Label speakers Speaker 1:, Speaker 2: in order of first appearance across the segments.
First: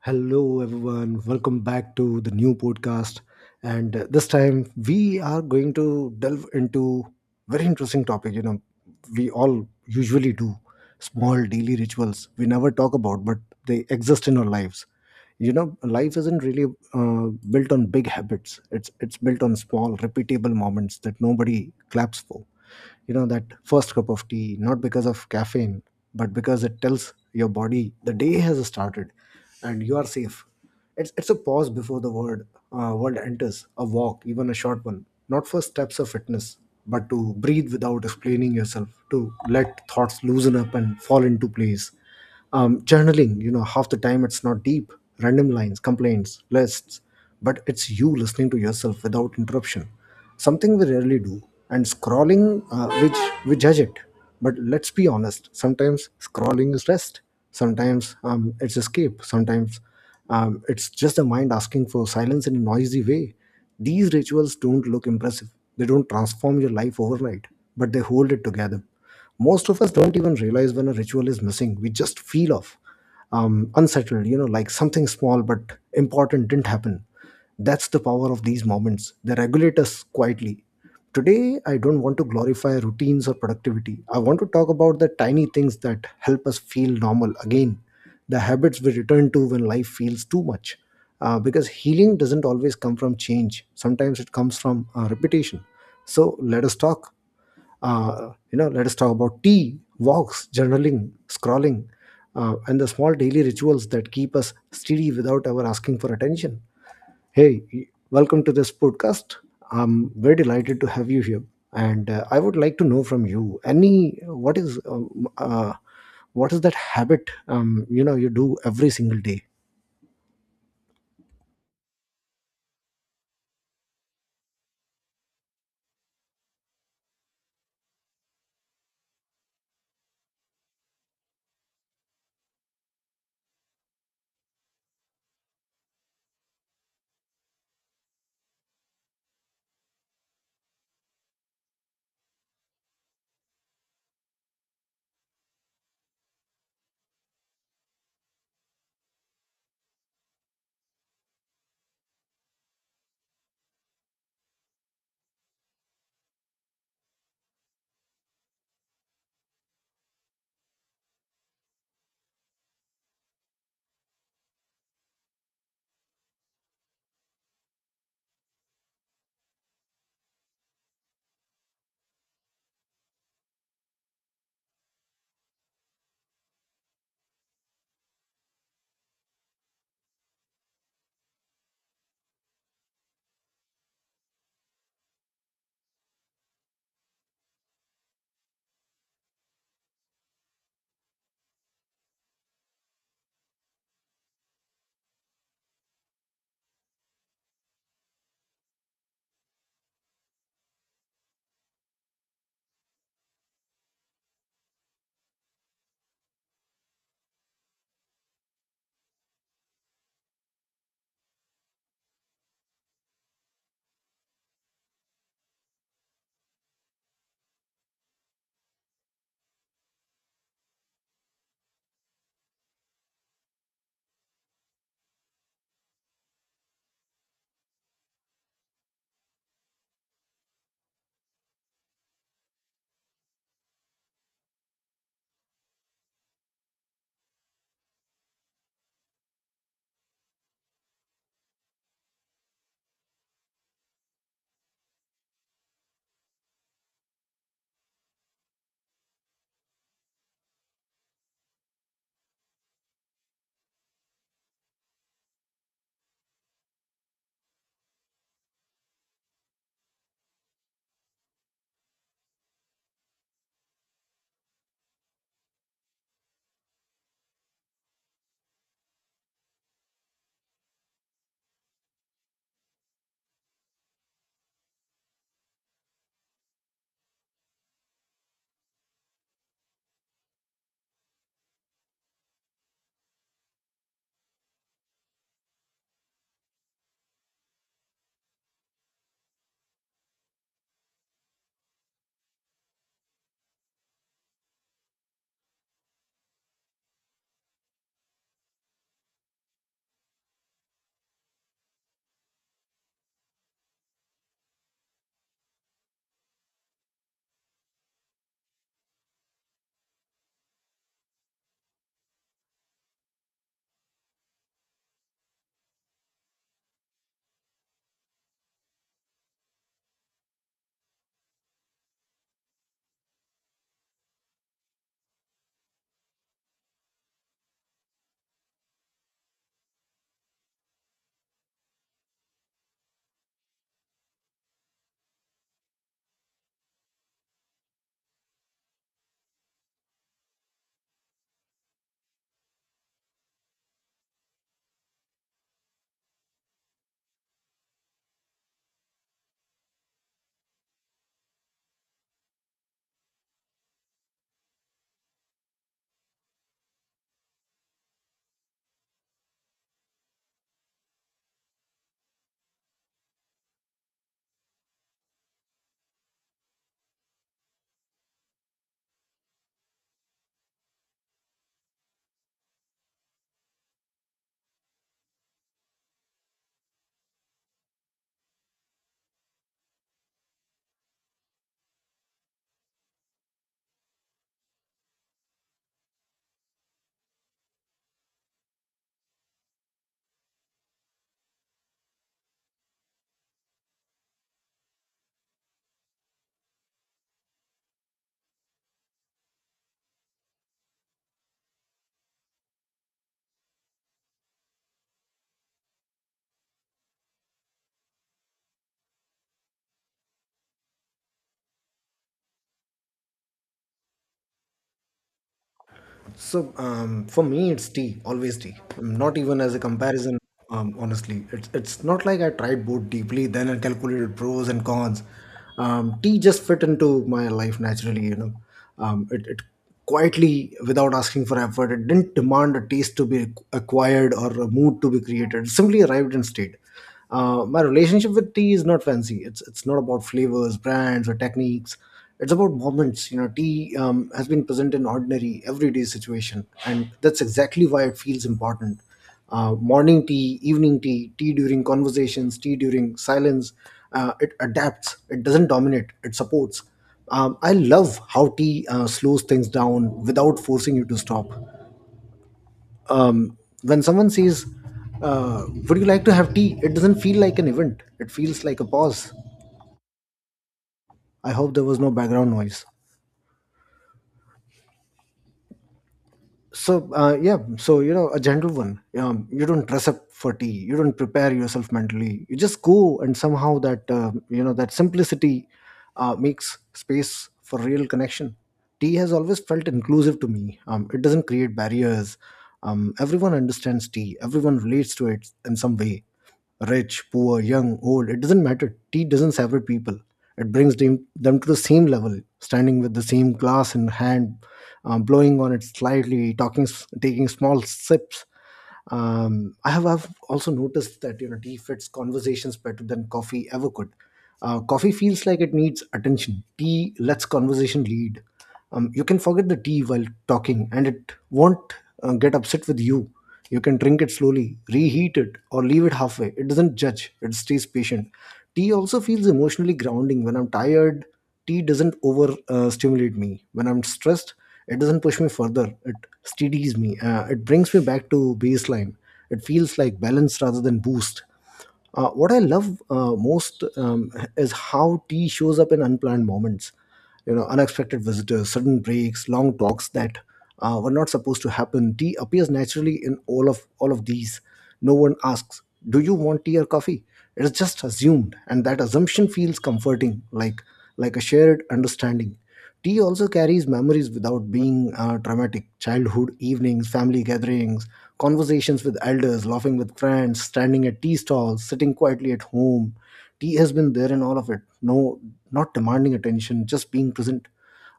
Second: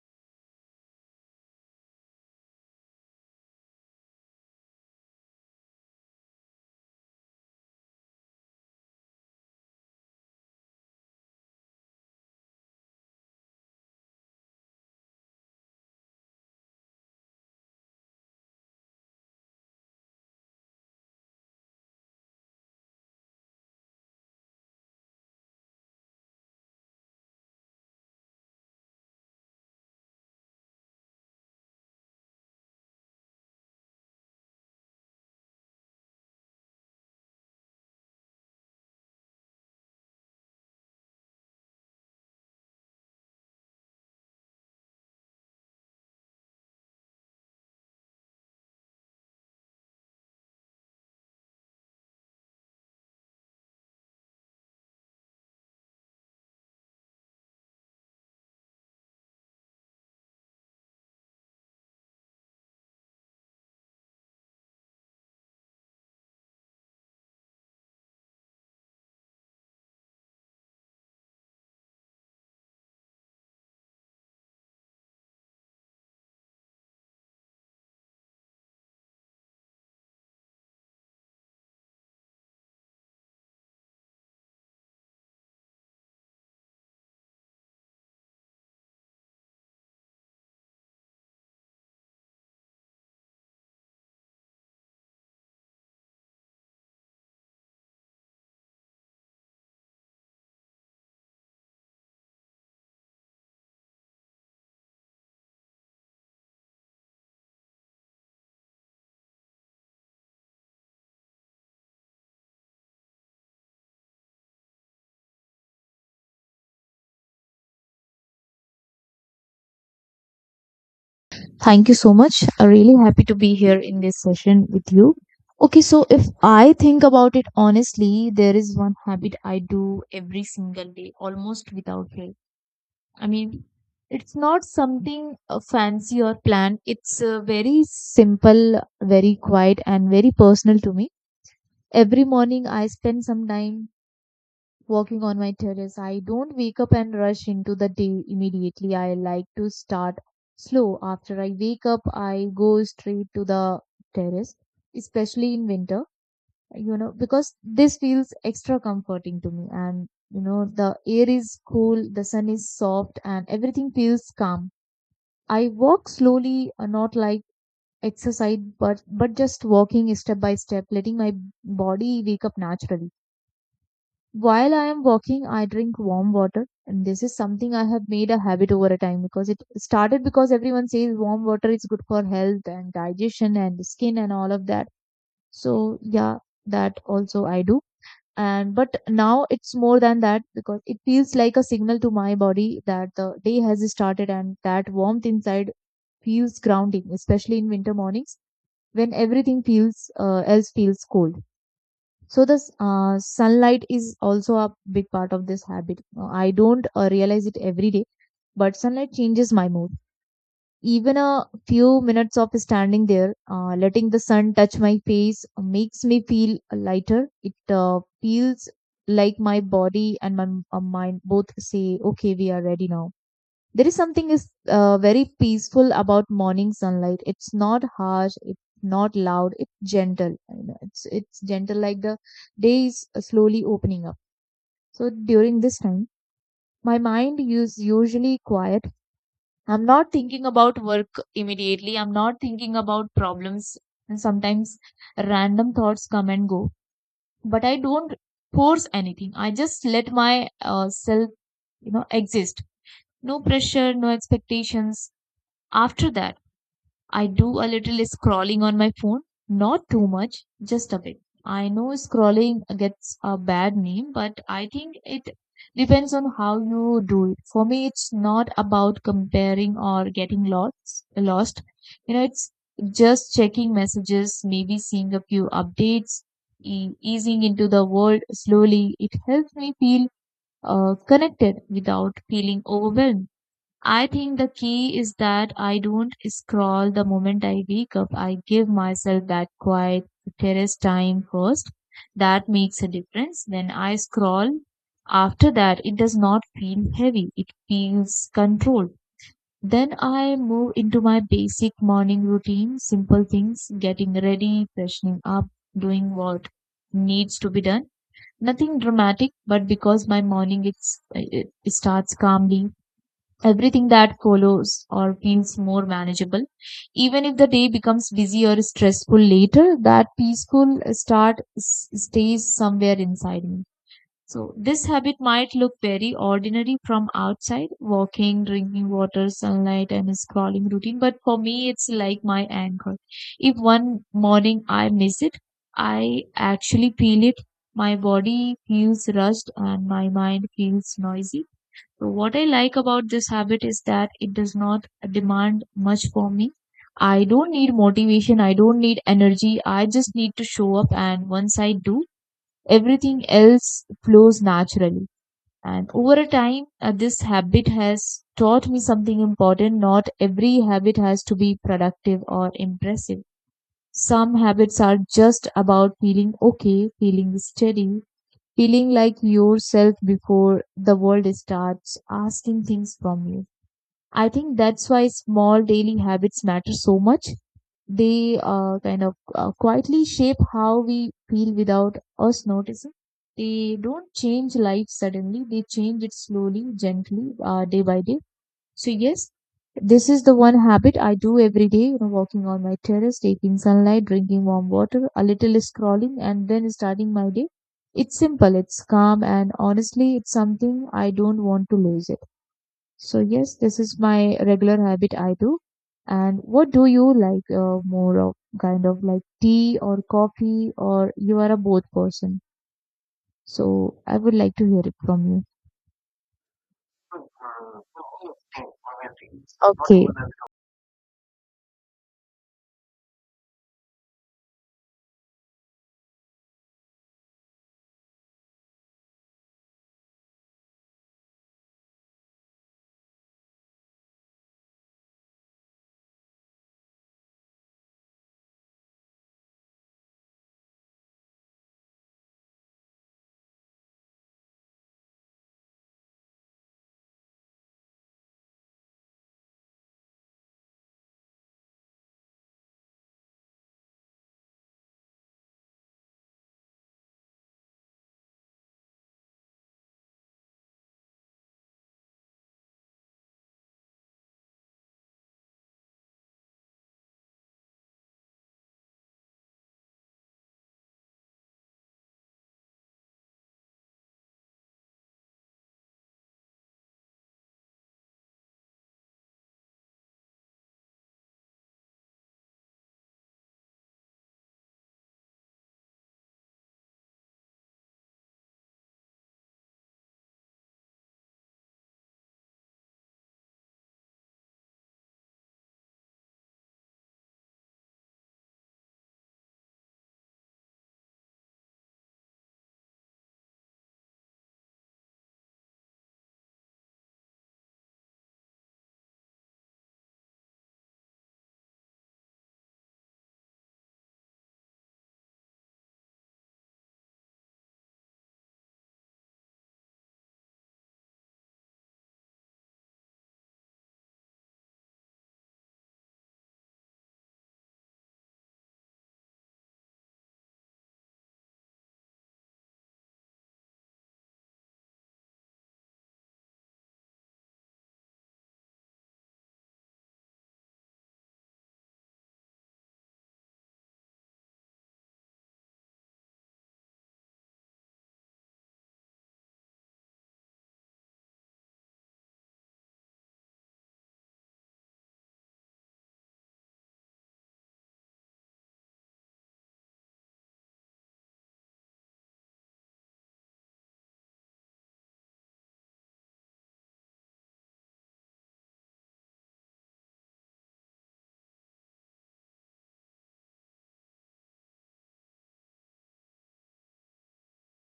Speaker 1: Hello, everyone. Welcome back to the new podcast. And This time we are going to delve into very interesting topic. You know, we all usually do small daily rituals we never talk about, but they exist in our lives. You know, life isn't really built on big habits. It's built on small, repeatable moments that nobody claps for. You know, that first cup of tea, not because of caffeine, but because it tells your body the day has started and you are safe. It's a pause before the world world enters. A walk, even a short one, not for steps of fitness, but to breathe without explaining yourself, to let thoughts loosen up and fall into place. Journaling, half the time it's not deep. Random lines, complaints, lists, but it's you listening to yourself without interruption, something we rarely do. And scrolling, which we judge it, but let's be honest, sometimes scrolling is rest, sometimes it's escape, sometimes it's just the mind asking for silence in a noisy way. These rituals don't look impressive, they don't transform your life overnight, but they hold it together. Most of us don't even realize when a ritual is missing. We just feel off, unsettled, you know, like something small but important didn't happen. That's the power of these moments. They regulate us quietly. Today, I don't want to glorify routines or productivity. I want to talk about the tiny things that help us feel normal again, the habits we return to when life feels too much. Because healing doesn't always come from change, sometimes it comes from repetition. So let us talk. You know, let us talk about tea, walks, journaling, scrolling, and the small daily rituals that keep us steady without ever asking for attention. Hey, welcome to this podcast. I'm very delighted to have you here, and I would like to know from you, any, what is that habit you know you do every single day?
Speaker 2: Thank you so much. I'm really happy to be here in this session with you. Okay, so if I think about it honestly, there is one habit I do every single day, almost without fail. I mean, it's not something fancy or planned. It's very simple, very quiet, and very personal to me. Every morning, I spend some time walking on my terrace. I don't wake up and rush into the day immediately. I like to start slow. After I wake up, I go straight to the terrace, especially in winter, you know, because this feels extra comforting to me. And, you know, the air is cool, the sun is soft, and everything feels calm. I walk slowly, not like exercise, but just walking step by step, letting my body wake up naturally. While I am walking, I drink warm water, and this is something I have made a habit over a time, because it started because everyone says warm water is good for health and digestion and skin and all of that. So, yeah, that also I do. And but now it's more than that, because it feels like a signal to my body that the day has started, and that warmth inside feels grounding, especially in winter mornings when everything feels else feels cold. So the sunlight is also a big part of this habit. I don't realize it every day, but sunlight changes my mood. Even a few minutes of standing there, letting the sun touch my face makes me feel lighter. It feels like my body and my mind both say, "Okay, we are ready now." There is something is very peaceful about morning sunlight. It's not harsh. It's not loud. It's gentle. You know, it's gentle, like the day is slowly opening up. So during this time, my mind is usually quiet. I'm not thinking about work immediately. I'm not thinking about problems. And sometimes random thoughts come and go, but I don't force anything. I just let my self, you know, exist. No pressure, no expectations. After that, I do a little scrolling on my phone, not too much, just a bit. I know scrolling gets a bad name, but I think it depends on how you do it. For me, it's not about comparing or getting lost. Lost, you know, it's just checking messages, maybe seeing a few updates, easing into the world slowly. It helps me feel connected without feeling overwhelmed. I think the key is that I don't scroll the moment I wake up. I give myself that quiet terrace time first. That makes a difference. Then I scroll. After that, it does not feel heavy. It feels controlled. Then I move into my basic morning routine, simple things, getting ready, freshening up, doing what needs to be done. Nothing dramatic, but because my morning it starts calmly, everything that follows or feels more manageable. Even if the day becomes busy or stressful later, that peaceful start stays somewhere inside me. So, this habit might look very ordinary from outside: walking, drinking water, sunlight, and a scrolling routine, but for me, it's like my anchor. If one morning I miss it, I actually feel it. My body feels rushed and my mind feels noisy. So what I like about this habit is that it does not demand much for me. I don't need motivation, I don't need energy, I just need to show up. And once I do, everything else flows naturally. And over a time, this habit has taught me something important. Not every habit has to be productive or impressive. Some habits are just about feeling okay, feeling steady, feeling like yourself before the world starts asking things from you. I think that's why small daily habits matter so much. They kind of quietly shape how we feel without us noticing. They don't change life suddenly, they change it slowly, gently, day by day. So yes, this is the one habit I do every day, you know, walking on my terrace, taking sunlight, drinking warm water, a little scrolling, and then starting my day. It's simple, it's calm, and honestly, it's something I don't want to lose it. So yes, this is my regular habit I do. And what do you like more of, kind of like tea or coffee, or you are a both person? So I would like to hear it from you.
Speaker 1: So for me, it's tea, always tea. Not even as a comparison, honestly. It's not like I tried both deeply, then I calculated pros and cons. Tea just fit into my life naturally, you know. It quietly, without asking for effort, it didn't demand a taste to be acquired or a mood to be created. It simply arrived and stayed. My relationship with tea is not fancy. It's not about flavors, brands, or techniques. It's about moments. You know, tea has been present in ordinary, everyday situation, and that's exactly why it feels important. Morning tea, evening tea, tea during conversations, tea during silence. It adapts. It doesn't dominate. It supports. I love how tea slows things down without forcing you to stop. um, when someone says, would you like to have tea, it doesn't feel like an event, it feels like a pause. I hope there was no background noise. So yeah, so you know, a gentle one. You don't dress up for tea, you don't prepare yourself mentally, you just go, and somehow that, you know, that simplicity makes space for real connection. Tea has always felt inclusive to me. It doesn't create barriers. Everyone understands tea, everyone relates to it in some way. Rich, poor, young, old, it doesn't matter. Tea doesn't sever people. It brings them to the same level, standing with the same glass in hand, blowing on it slightly, talking, taking small sips. I've also noticed that, you know, tea fits conversations better than coffee ever could. Coffee feels like it needs attention. Tea lets conversation lead. You can forget the tea while talking, and it won't get upset with you. You can drink it slowly, reheat it, or leave it halfway. It doesn't judge, it stays patient. Tea also feels emotionally grounding. When I'm tired, tea doesn't over stimulate me. When I'm stressed, it doesn't push me further. It steadies me. It brings me back to baseline. It feels like balance rather than boost. What I love most is how tea shows up in unplanned moments. You know, unexpected visitors, sudden breaks, long talks that were not supposed to happen. Tea appears naturally in all of these. No one asks, "Do you want tea or coffee?" It is just assumed, and that assumption feels comforting, like a shared understanding. Tea also carries memories without being traumatic. Childhood evenings, family gatherings, conversations with elders, laughing with friends, standing at tea stalls, sitting quietly at home. Tea has been there in all of it. No, not demanding attention, just being present.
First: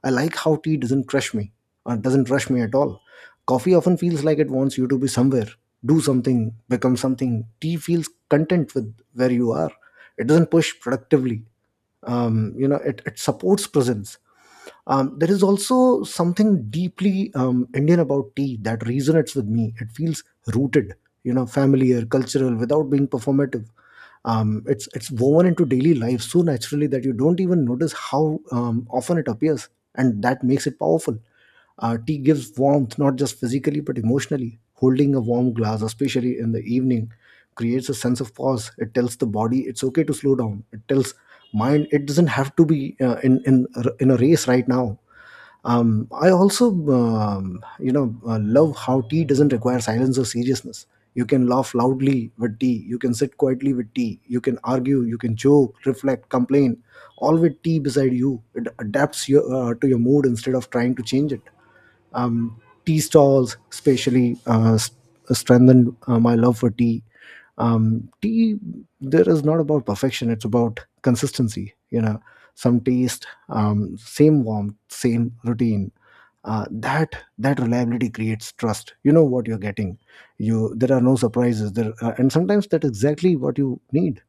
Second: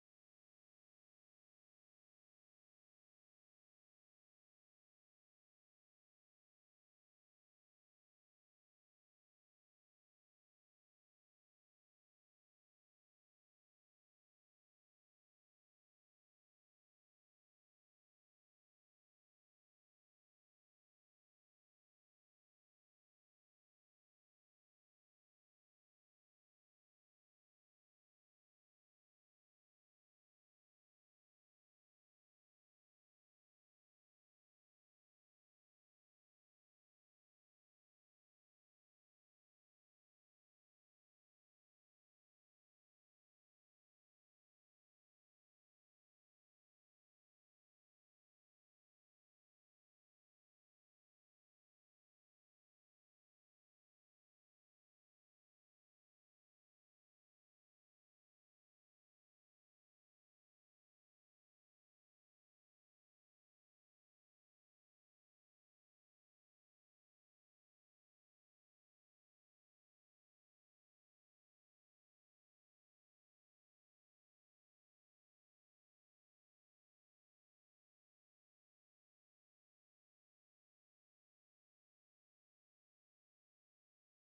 Speaker 1: I like how tea doesn't crush me, or doesn't rush me at all. Coffee often feels like it wants you to be somewhere, do something, become something. Tea feels content with where you are. It doesn't push productively. You know, it supports presence. There is also something deeply Indian about tea that resonates with me. It feels rooted, you know, familiar, cultural, without being performative. It's woven into daily life so naturally that you don't even notice how often it appears, and that makes it powerful. Tea gives warmth, not just physically but emotionally. Holding a warm glass, especially in the evening, creates a sense of pause. It tells the body it's okay to slow down. It tells mind it doesn't have to be in a race right now. I also, love how tea doesn't require silence or seriousness. You can laugh loudly with tea. You can sit quietly with tea. You can argue. You can joke, reflect, complain. All with tea beside you. It adapts your, to your mood instead of trying to change it. Tea stalls, especially, strengthened my love for tea. Tea, there is not about perfection. It's about consistency. You know, some taste, same warmth, same routine. That reliability creates trust, you know what you're getting, you there are no surprises there. And sometimes that's exactly what you need.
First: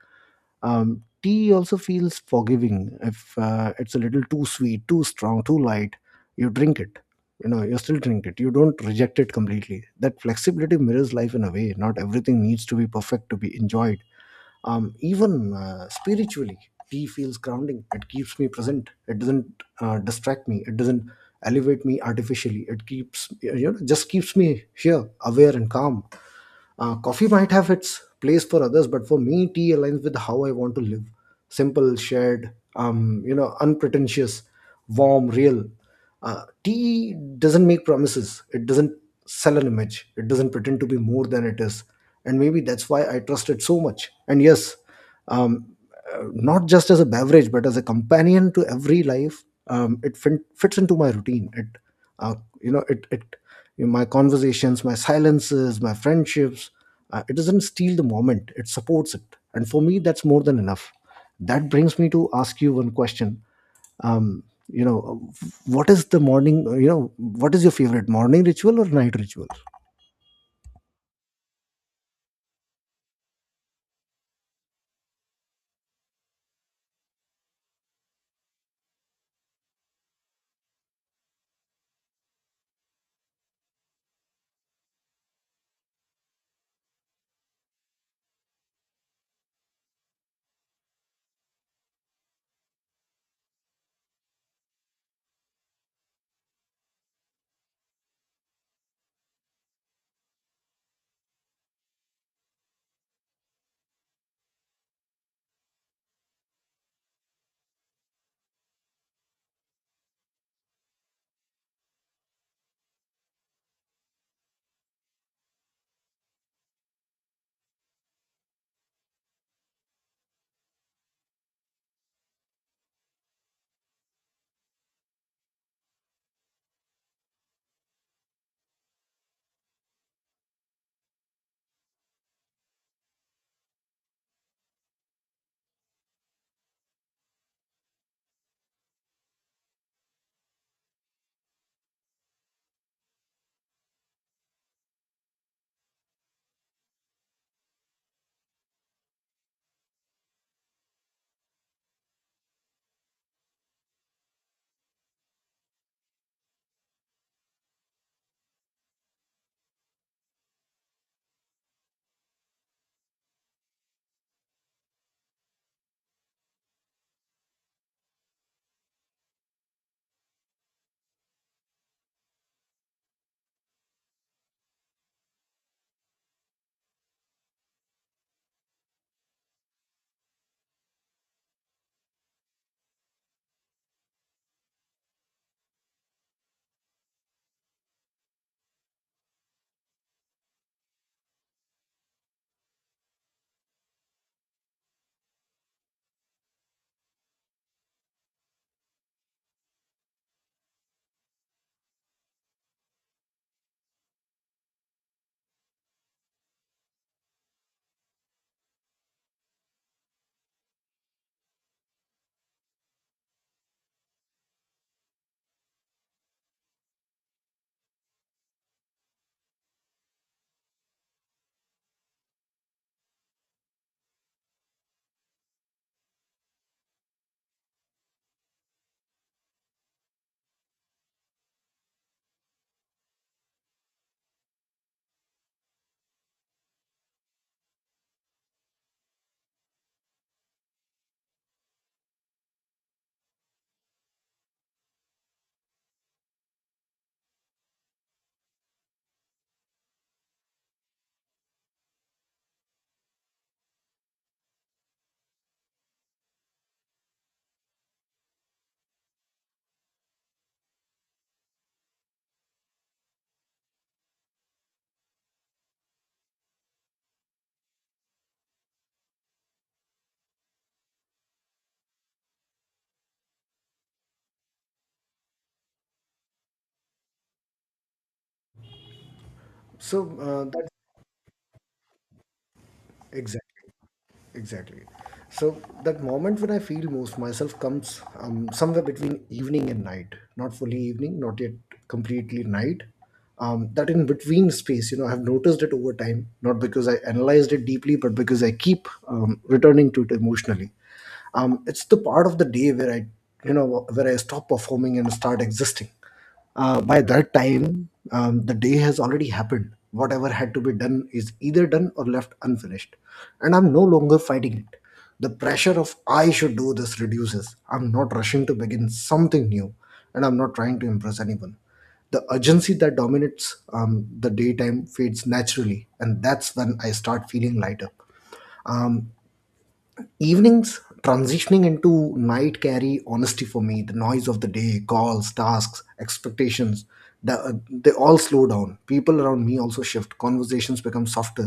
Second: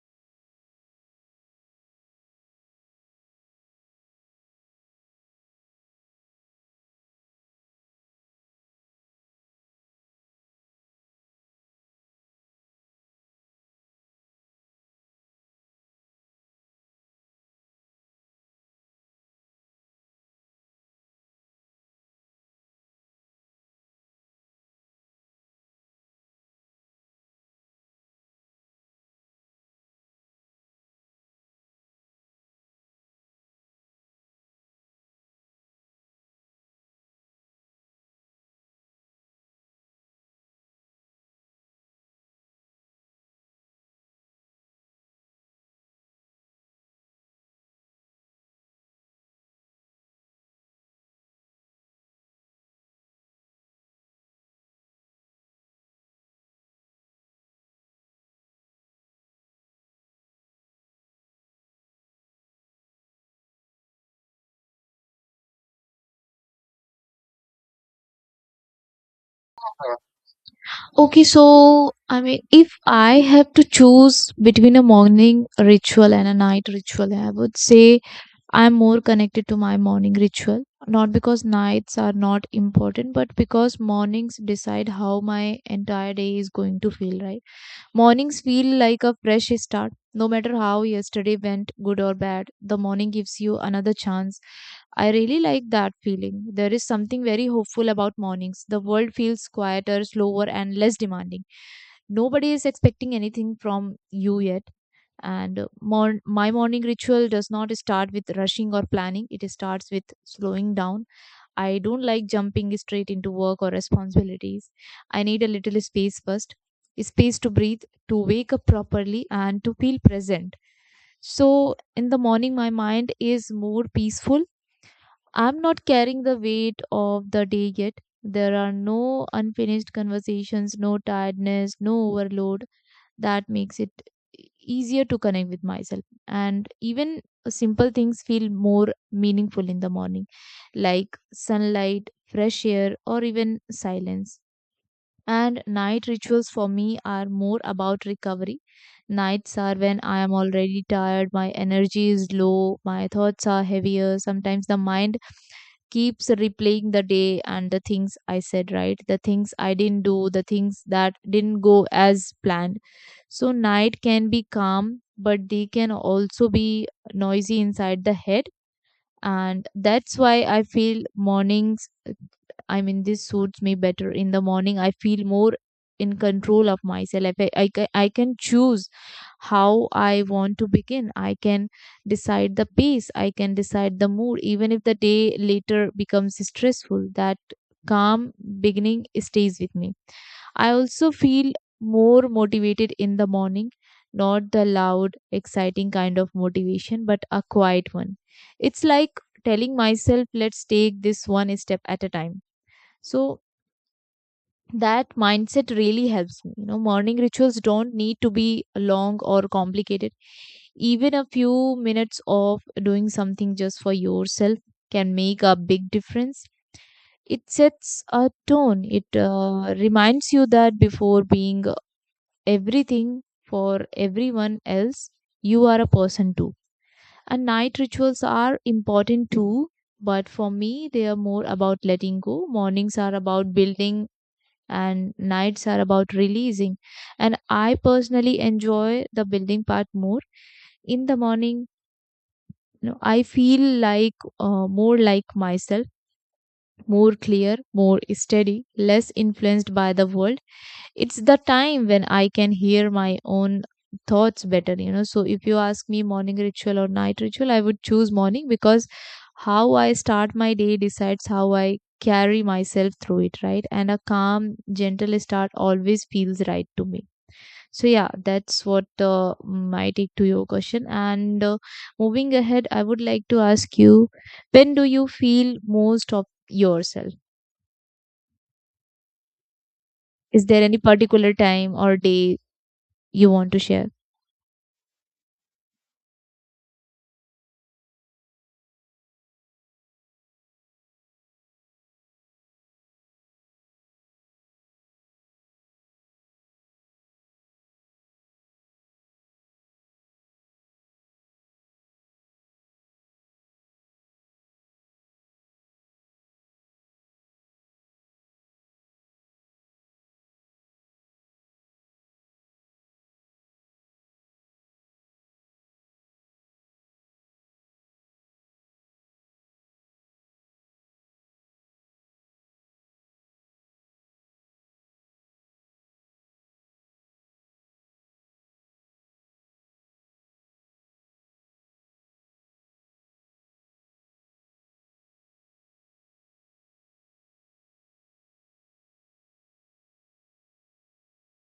Speaker 1: Tea also feels forgiving. If it's a little too sweet, too strong, too light, you drink it, you still drink it, you don't reject it completely. That flexibility mirrors life in a way. Not everything needs to be perfect to be enjoyed. Even spiritually, tea feels grounding. It keeps me present. It doesn't distract me. It doesn't elevate me artificially. It keeps, just keeps me here, aware and calm. Coffee might have its place for others, but for me, tea aligns with how I want to live. Simple, shared, unpretentious, warm, real. Tea doesn't make promises. It doesn't sell an image. It doesn't pretend to be more than it is. And maybe that's why I trust it so much. And yes, um, not just as a beverage, but as a companion to every life, it fits into my routine. It uh, you know it it you know, My conversations, my silences, my friendships, it doesn't steal the moment, it supports it, and for me, that's more than enough. That brings me to ask you one question. um, you know what is the morning, what is your favorite morning ritual or night ritual?
Speaker 2: Okay, so I mean, if I have to choose between a morning ritual and a night ritual, I would say I'm more connected to my morning ritual. Not because nights are not important, but because mornings decide how my entire day is going to feel, right? Mornings feel like a fresh start. No matter how yesterday went, good or bad, the morning gives you another chance. I really like that feeling. There is something very hopeful about mornings. The world feels quieter, slower, and less demanding. Nobody is expecting anything from you yet. And my morning ritual does not start with rushing or planning, it starts with slowing down. I don't like jumping straight into work or responsibilities. I need a little space first, space to breathe, to wake up properly, and to feel present. So, in the morning, my mind is more peaceful. I'm not carrying the weight of the day yet. There are no unfinished conversations, no tiredness, no overload. That makes it easier to connect with myself. And even simple things feel more meaningful in the morning, like sunlight, fresh air, or even silence. And night rituals for me are more about recovery. Nights are when I am already tired, my energy is low, my thoughts are heavier. Sometimes the mind keeps replaying the day and the things I said, right? The things I didn't do, the things that didn't go as planned. So, night can be calm, but they can also be noisy inside the head. And that's why I feel mornings, I mean, this suits me better. In the morning, I feel more in control of myself. I can choose how I want to begin. I can decide the pace. I can decide the mood. Even if the day later becomes stressful, that calm beginning stays with me. I also feel more motivated in the morning, not the loud, exciting kind of motivation, but a quiet one. It's like telling myself, let's take this one step at a time. So that mindset really helps me. You know, morning rituals don't need to be long or complicated. Even a few minutes of doing something just for yourself can make a big difference. It sets a tone. It reminds you that before being everything for everyone else, you are a person too. And night rituals are important too, but for me, they are more about letting go. Mornings are about building and nights are about releasing. And I personally enjoy the building part more. In the morning, you know, I feel like more like myself, more clear, more steady, less influenced by the world. It's the time when I can hear my own thoughts better, you know. So if you ask me morning ritual or night ritual, I would choose morning, because how I start my day decides how I carry myself through it, right? And a calm, gentle start always feels right to me. So yeah, that's what my take to your question. And moving ahead, I would like to ask you, when do you feel most of yourself?
Speaker 1: So
Speaker 2: Is there
Speaker 1: that's
Speaker 2: any particular time or day you
Speaker 1: exactly
Speaker 2: want to share?
Speaker 1: Exactly. So that moment when I feel most myself comes somewhere between evening and night. Not fully evening, not yet completely night. That in between space, you know, I've noticed it over time. Not because I analyzed it deeply, but because I keep returning to it emotionally. It's the part of the day where I you know where I stop performing and start existing. By that time, the day has already happened. Whatever had to be done is either done or left unfinished, and I'm no longer fighting it. The pressure of I should do this reduces. I'm not rushing to begin something new, and I'm not trying to impress anyone. The urgency that dominates the daytime fades naturally, and that's when I start feeling lighter. um, Evenings transitioning into night carry honesty for me. The noise of the day, calls, tasks, expectations, they all slow down. People around me also shift. Conversations become softer.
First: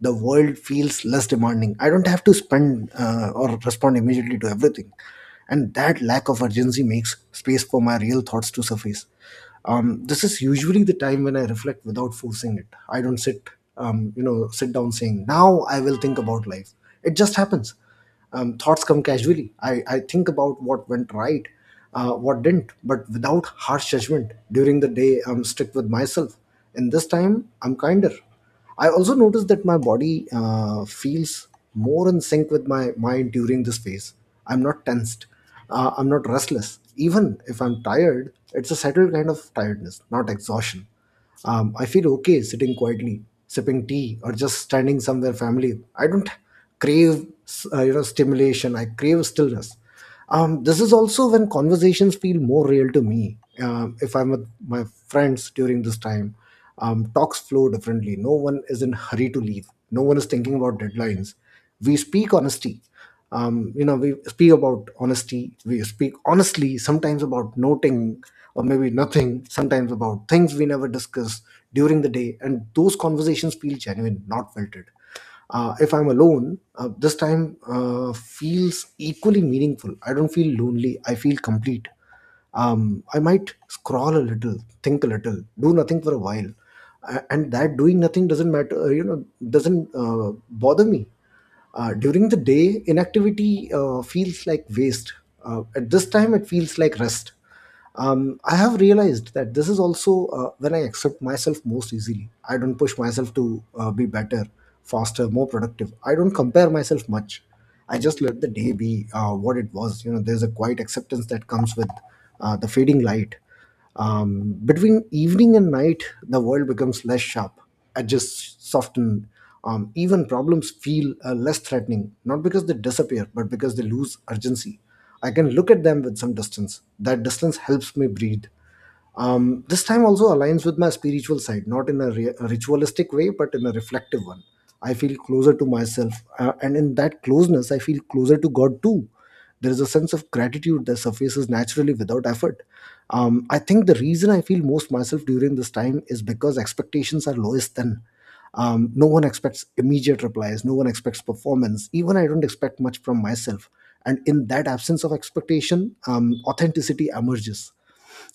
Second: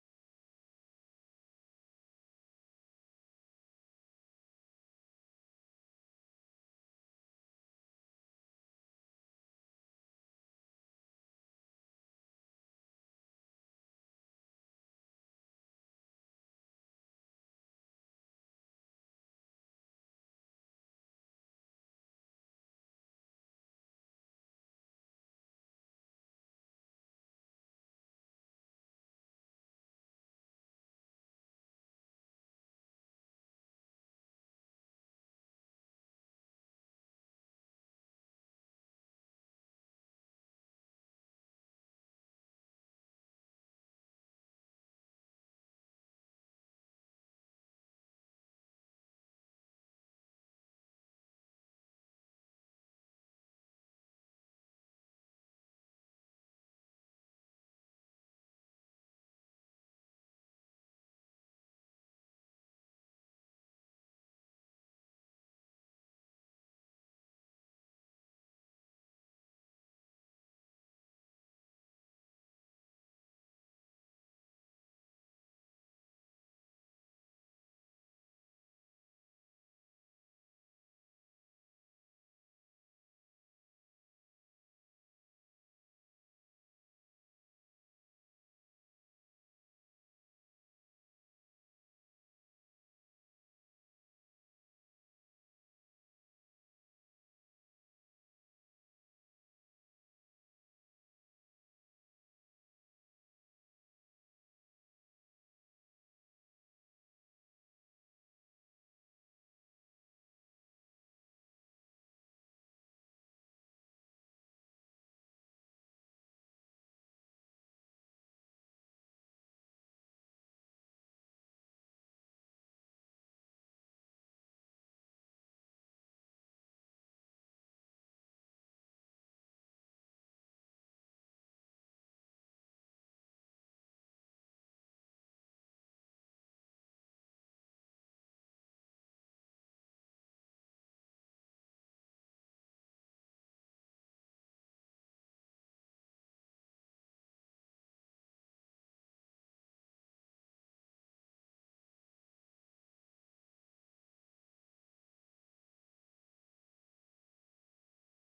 Speaker 1: The world feels less demanding. I don't have to spend or respond immediately to everything, and that lack of urgency makes space for my real thoughts to surface. This is usually the time when I reflect without forcing it. I don't sit, sit down saying now I will think about life. It just happens. Thoughts come casually. I think about what went right, what didn't, but without harsh judgment. During the day, I'm strict with myself. And this time, I'm kinder. I also noticed that my body feels more in sync with my mind during this phase. I'm not tensed. I'm not restless. Even if I'm tired, it's a settled kind of tiredness, not exhaustion. I feel okay sitting quietly, sipping tea, or just standing somewhere family. I don't crave stimulation. I crave stillness. This is also when conversations feel more real to me. If I'm with my friends during this time, talks flow differently. No one is in hurry to leave. No one is thinking about deadlines. We speak honesty, we speak about honesty, we speak honestly, sometimes about noting, or maybe nothing, sometimes about things we never discuss during the day. And those conversations feel genuine, not filtered. If I'm alone, this time feels equally meaningful. I don't feel lonely, I feel complete. um, I might scroll a little, think a little, do nothing for a while. And that doing nothing doesn't matter, doesn't bother me. During the day, inactivity feels like waste. At this time, it feels like rest. I have realized that this is also when I accept myself most easily. I don't push myself to be better, faster, more productive. I don't compare myself much. I just let the day be what it was. You know, there's a quiet acceptance that comes with the fading light. Between evening and night, the world becomes less sharp, edges soften, even problems feel less threatening, not because they disappear, but because they lose urgency. I can look at them with some distance. That distance helps me breathe. This time also aligns with my spiritual side, not in a ritualistic way, but in a reflective one. I feel closer to myself, and in that closeness, I feel closer to God too. There is a sense of gratitude that surfaces naturally without effort. I think the reason I feel most myself during this time is because expectations are lowest then. No one expects immediate replies, no one expects performance. Even I don't expect much from myself. And in that absence of expectation, authenticity emerges.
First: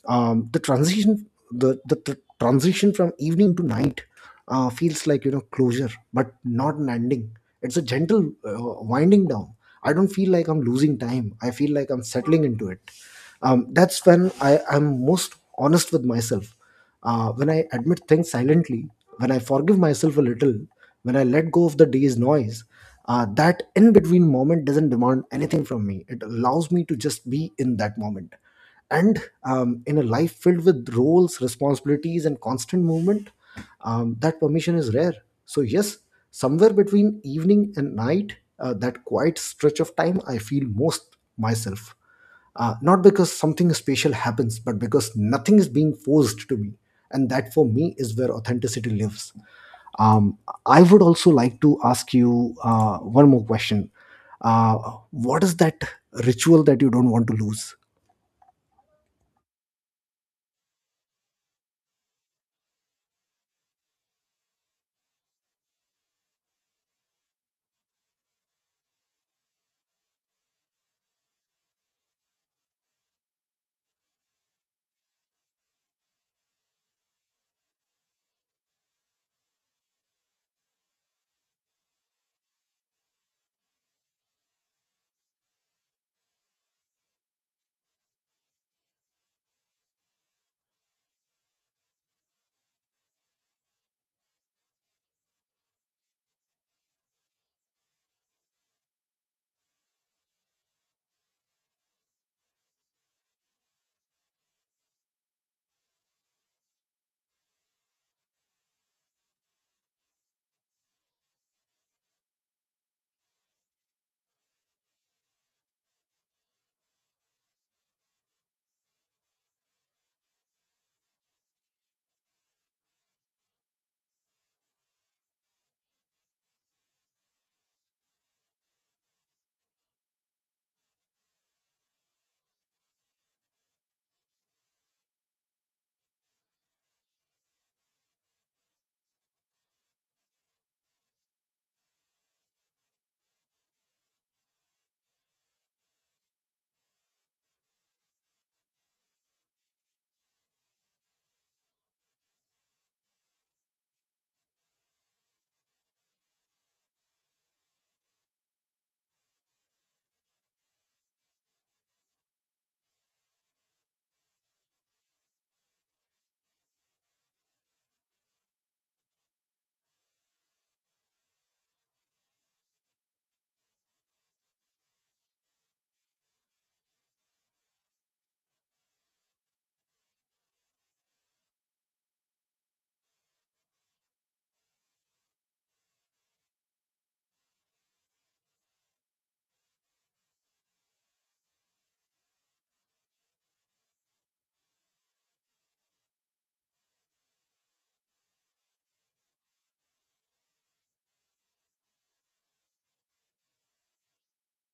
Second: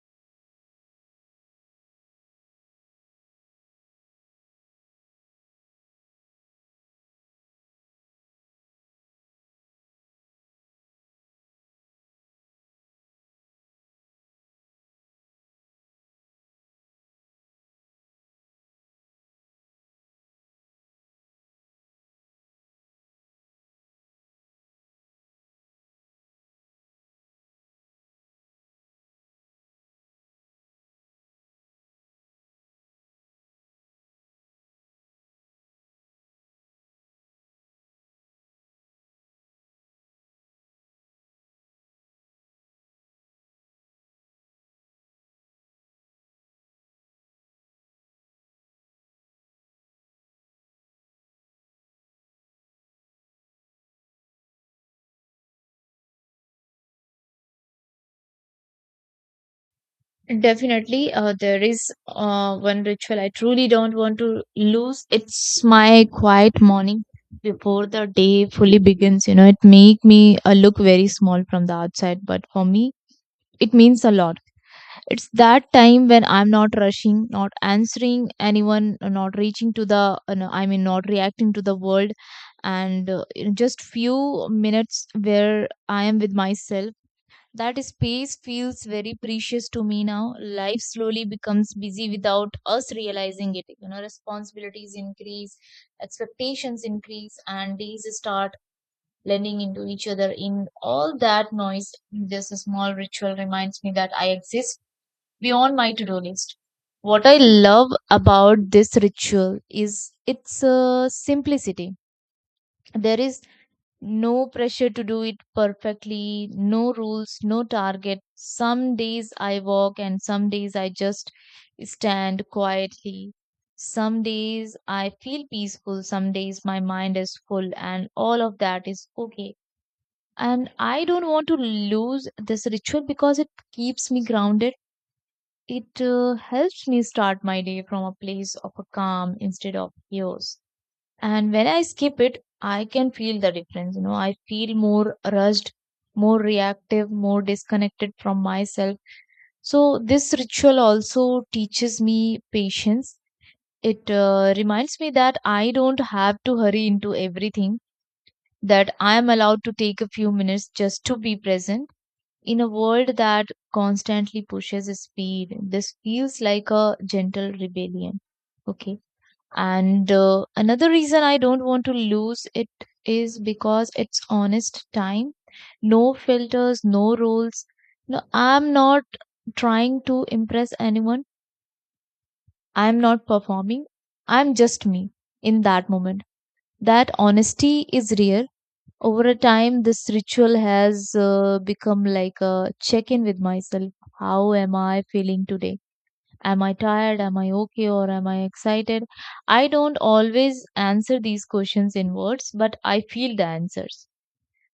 Speaker 1: The transition, the transition from evening to night feels like, you know, closure, but not an ending. It's a gentle winding down. I don't feel like I'm losing time, I feel like I'm settling into it. That's when I am most honest with myself, when I admit things silently, when I forgive myself a little, when I let go of the day's noise. That in between moment doesn't demand anything from me. It allows me to just be in that moment. And in a life filled with roles, responsibilities, and constant movement, that permission is rare. So yes, somewhere between evening and night, that quiet stretch of time, I feel most myself, not because something special happens, but because nothing is being forced to me. And that, for me, is where authenticity lives. um, I would also like to ask you one more question. uh, what is that ritual that you don't want to lose?
Speaker 2: Definitely, there is one ritual I truly don't want to lose. It's my quiet morning before the day fully begins. You know, it make me look very small from the outside, but for me, it means a lot. It's that time when I'm not rushing, not answering anyone, not reaching to the, you know, I mean, not reacting to the world, and you know, just few minutes where I am with myself. That space feels very precious to me now. Life slowly becomes busy without us realizing it. You know, responsibilities increase, expectations increase, and days start blending into each other. In all that noise, this small ritual reminds me that I exist beyond my to do list. What I love about this ritual is its simplicity. There is no pressure to do it perfectly, no rules, no target. Some days I walk and some days I just stand quietly. Some days I feel peaceful, some days my mind is full, and all of that is okay. And I don't want to lose this ritual because it keeps me grounded. It helps me start my day from a place of a calm instead of chaos. And when I skip it, I can feel the difference. I feel more rushed, more reactive, more disconnected from myself. So, this ritual also teaches me patience. It reminds me that I don't have to hurry into everything, that I am allowed to take a few minutes just to be present. In a world that constantly pushes speed, this feels like a gentle rebellion. Okay. And another reason I don't want to lose it is because it's honest time. No filters, no rules. No, I'm not trying to impress anyone. I'm not performing. I'm just me in that moment. That honesty is rare. Over a time, this ritual has become like a check in with myself. How am I feeling today? Am I tired? Am I okay? Or am I excited? I don't always answer these questions in words, but I feel the answers.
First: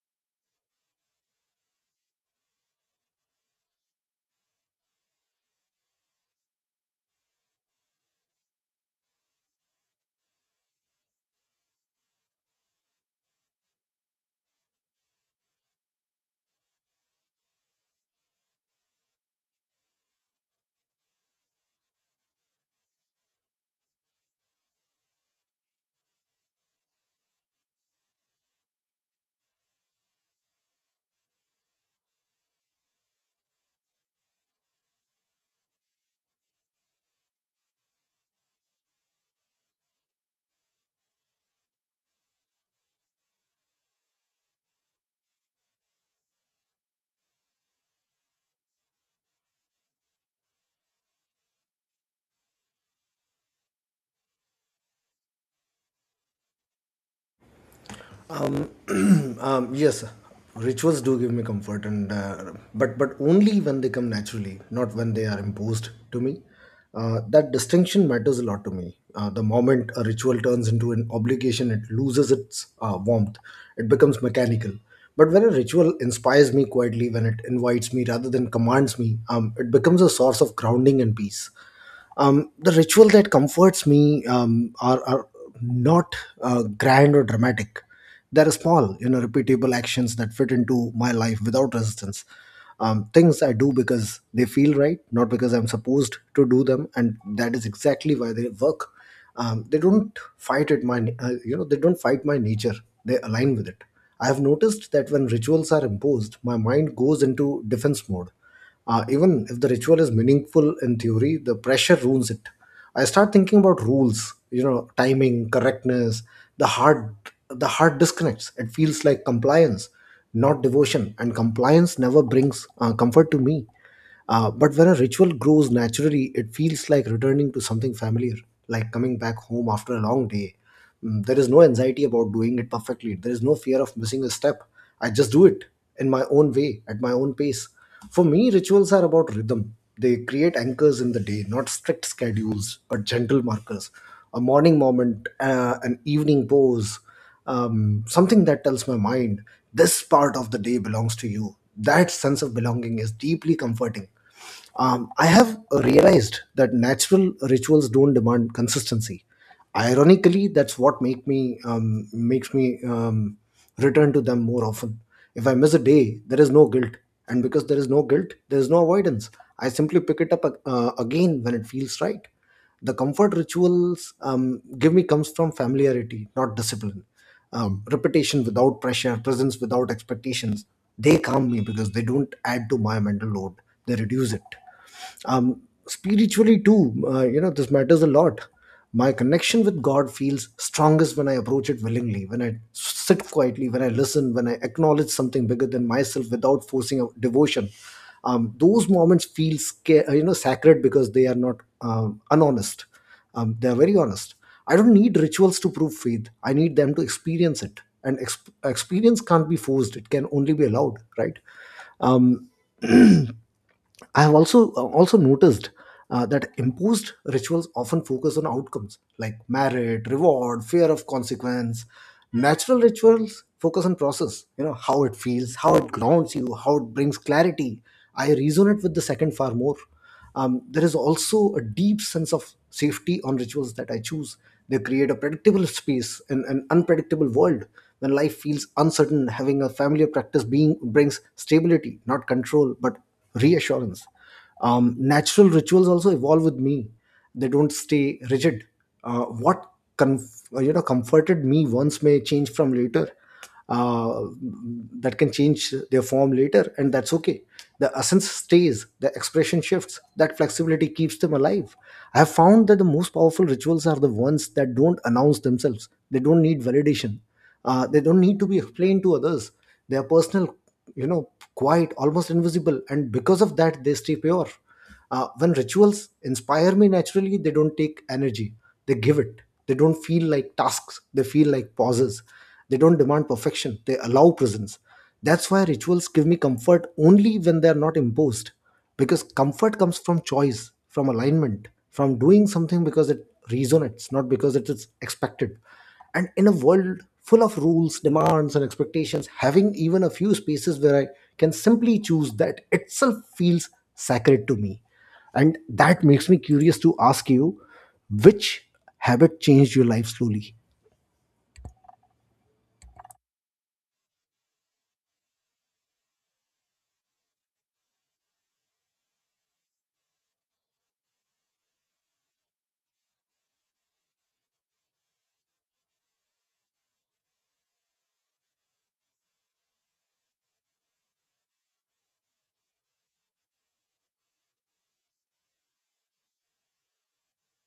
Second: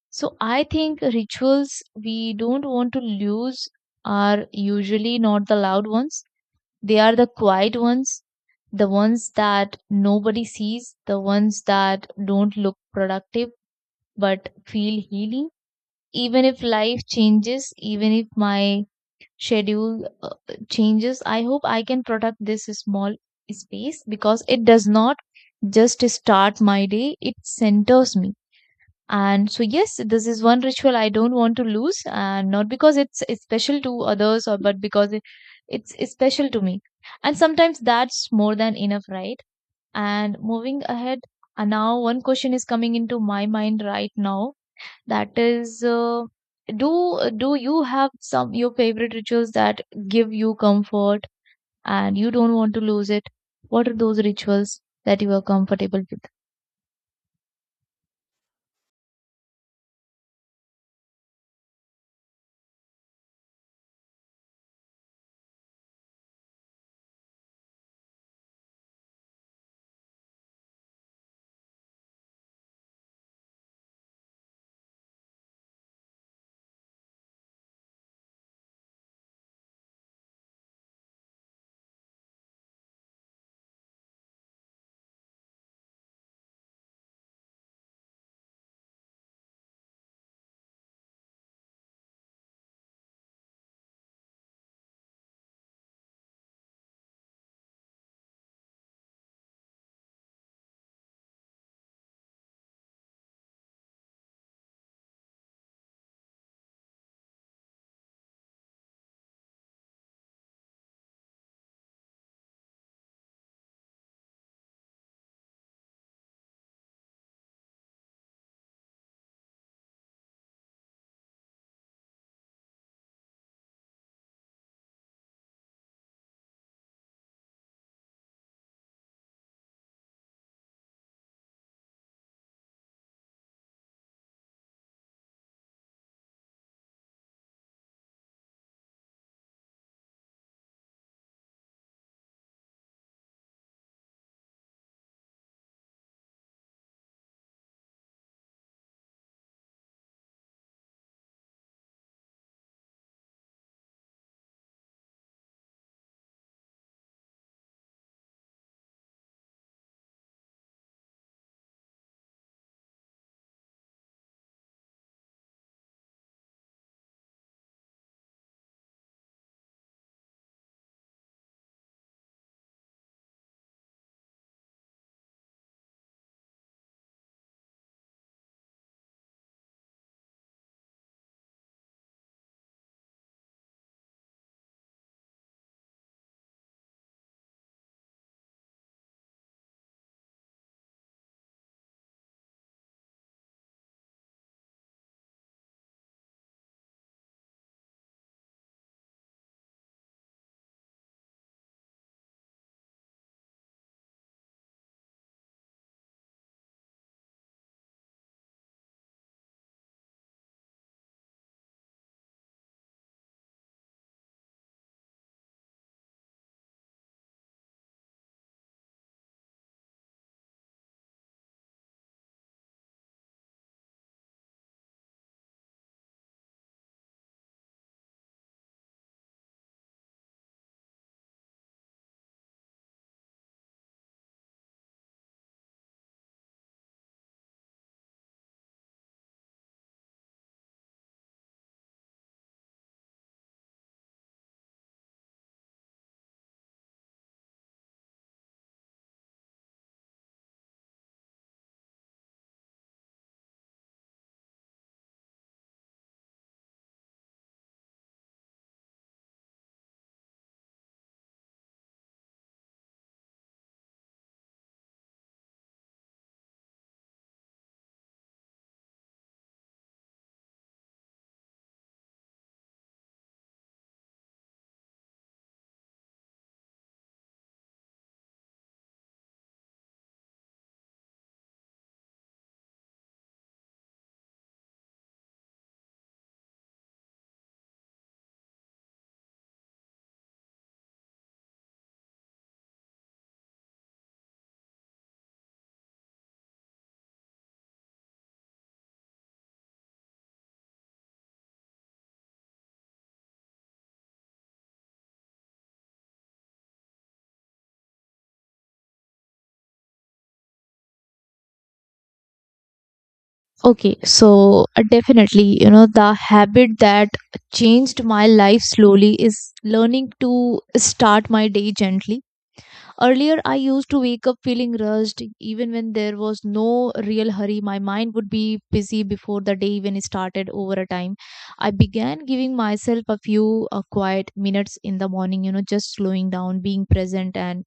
Speaker 2: So I think rituals we don't want to lose are usually not the loud ones. They are the quiet ones, the ones that nobody sees, the ones that don't look productive but feel healing. Even if life changes, even if my schedule changes, I hope I can protect this small space, because it does not just start my day, it centers me. And so yes, this is one ritual I don't want to lose, and not because it's special to others, or but because it's special to me. And sometimes that's more than enough, right? And moving ahead, and now one question is coming into my mind right now, that is do do you have some your favorite rituals that give you comfort and you don't want to lose it? What are those rituals that you are comfortable with?
Speaker 1: um, yes, rituals do give me comfort, and but only when they come naturally, not when they are imposed to me. That distinction matters a lot to me. The moment a ritual turns into an obligation, it loses its warmth. It becomes mechanical. But when a ritual inspires me quietly, when it invites me rather than commands me, it becomes a source of grounding and peace. The ritual that comforts me are not grand or dramatic. They're small, you know, repeatable actions that fit into my life without resistance. Things I do because they feel right, not because I'm supposed to do them, and that is exactly why they work. They don't fight at my, they don't fight my nature, they align with it. I have noticed that when rituals are imposed, my mind goes into defense mode. Even if the ritual is meaningful in theory, the pressure ruins it. I start thinking about rules, you know, timing, correctness. The heart, the heart disconnects. It feels like compliance, not devotion, and compliance never brings comfort to me. But when a ritual grows naturally, it feels like returning to something familiar, like coming back home after a long day. Mm, there is no anxiety about doing it perfectly. There is no fear of missing a step. I just do it in my own way, at my own pace. For me, rituals are about rhythm. They create anchors in the day, not strict schedules, but gentle markers. A morning moment, an evening pose, something that tells my mind this part of the day belongs to you. That sense of belonging is deeply comforting. I have realized that natural rituals don't demand consistency. Ironically, that's what makes me return to them more often. If I miss a day, there is no guilt, and because there is no guilt, there is no avoidance. I simply pick it up again when it feels right. The comfort rituals give me comes from familiarity, not discipline. Repetition without pressure, presence without expectations. They calm me because they don't add to my mental load; they reduce it. um Spiritually too, this matters a lot. My connection with god feels strongest when I approach it willingly, when I sit quietly, when I listen, when I acknowledge something bigger than myself without forcing a devotion. Those moments feel sacred because they are not unhonest. They are very honest. I don't need rituals to prove faith. I need them to experience it, and experience can't be forced. It can only be allowed, right? um, I have also noticed that imposed rituals often focus on outcomes, like merit, reward, fear of consequence. Natural rituals focus on process. You know, how it feels, how it grounds you, how it brings clarity. I resonate with the second far more. There is also a deep sense of safety on rituals that I choose. They create a predictable space in an unpredictable world. When life feels uncertain, having a familiar practice being brings stability, not control, but reassurance. Natural rituals also evolve with me. They don't stay rigid. What comforted me once may change from later. uh, that can change their form later, and that's okay. The essence stays, the expression shifts. That flexibility keeps them alive. I have found that the most powerful rituals are the ones that don't announce themselves. They don't need validation. They don't need to be explained to others. They are personal, you know, quiet, almost invisible, and because of that they stay pure. When rituals inspire me naturally, they don't take energy, they give it. They don't feel like tasks, they feel like pauses. They don't demand perfection, they allow presence. That's why rituals give me comfort only when they're not imposed. Because comfort comes from choice, from alignment, from doing something because it resonates, not because it is expected. And in a world full of rules, demands, and expectations, having even a few spaces where I can simply choose, that itself feels sacred to me. And that makes me curious to ask you, which habit changed your life slowly?
Speaker 2: Okay, so definitely, the habit that changed my life slowly is learning to start my day gently. Earlier, I used to wake up feeling rushed, even when there was no real hurry. My mind would be busy before the day even started. Over a time, I began giving myself a few quiet minutes in the morning, just slowing down, being present, and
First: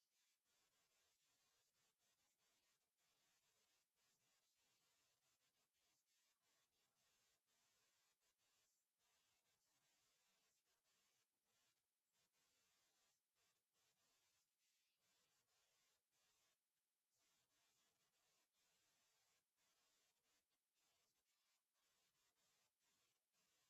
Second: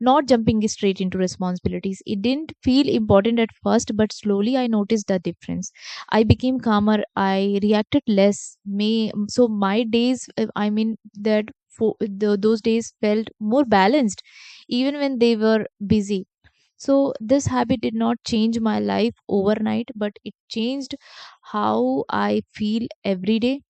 Speaker 2: not jumping straight into responsibilities. It didn't feel important at first, but slowly I noticed the difference. I became calmer. I reacted less. May so my days, I mean that for, the, those days felt more balanced, even when they were busy. So this habit did not change my life overnight, but it changed how I feel every day,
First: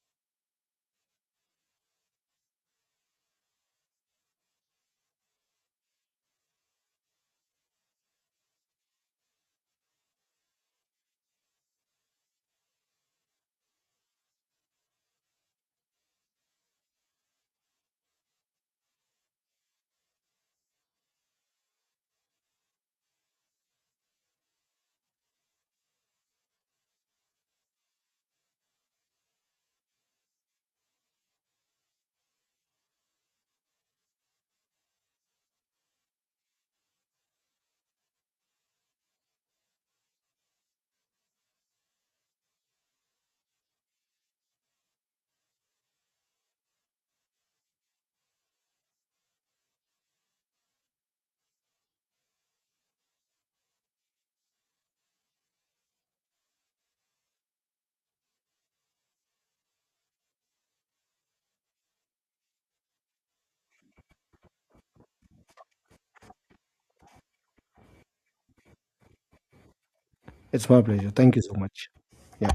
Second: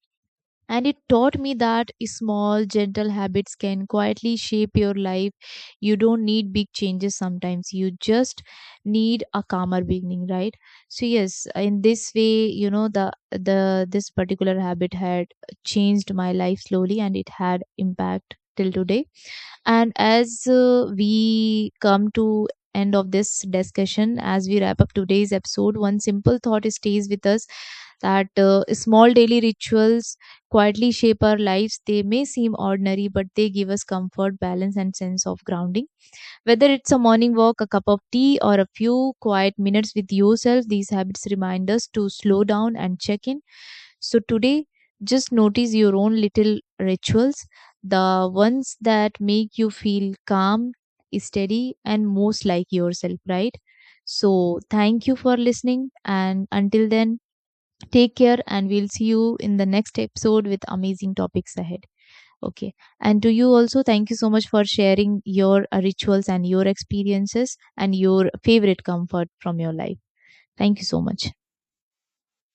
Speaker 2: and it taught me that small gentle habits can quietly shape your life. You don't need big changes, sometimes you just need a calmer beginning, right? So yes, in this way, the this particular habit had changed my life slowly, and it had impact till today. And as we come to end of this discussion, as we wrap up today's episode, one simple thought stays with us, that small daily rituals quietly shape our lives. They may seem ordinary, but they give us comfort, balance, and sense of grounding. Whether it's a morning walk, a cup of tea, or a few quiet minutes with yourself, these habits remind us to slow down and check in. So today, just notice your own little rituals, the ones that make you feel calm, steady, and most like yourself, right? So thank you for listening. And until then, take care, and we'll see you in the next episode with amazing topics ahead. Okay. And to you also, thank you so much for sharing your rituals and your experiences and your favorite comfort from your life.
Speaker 1: It's
Speaker 2: Thank
Speaker 1: my
Speaker 2: you so
Speaker 1: pleasure.
Speaker 2: much.
Speaker 1: Thank you so much. Yeah.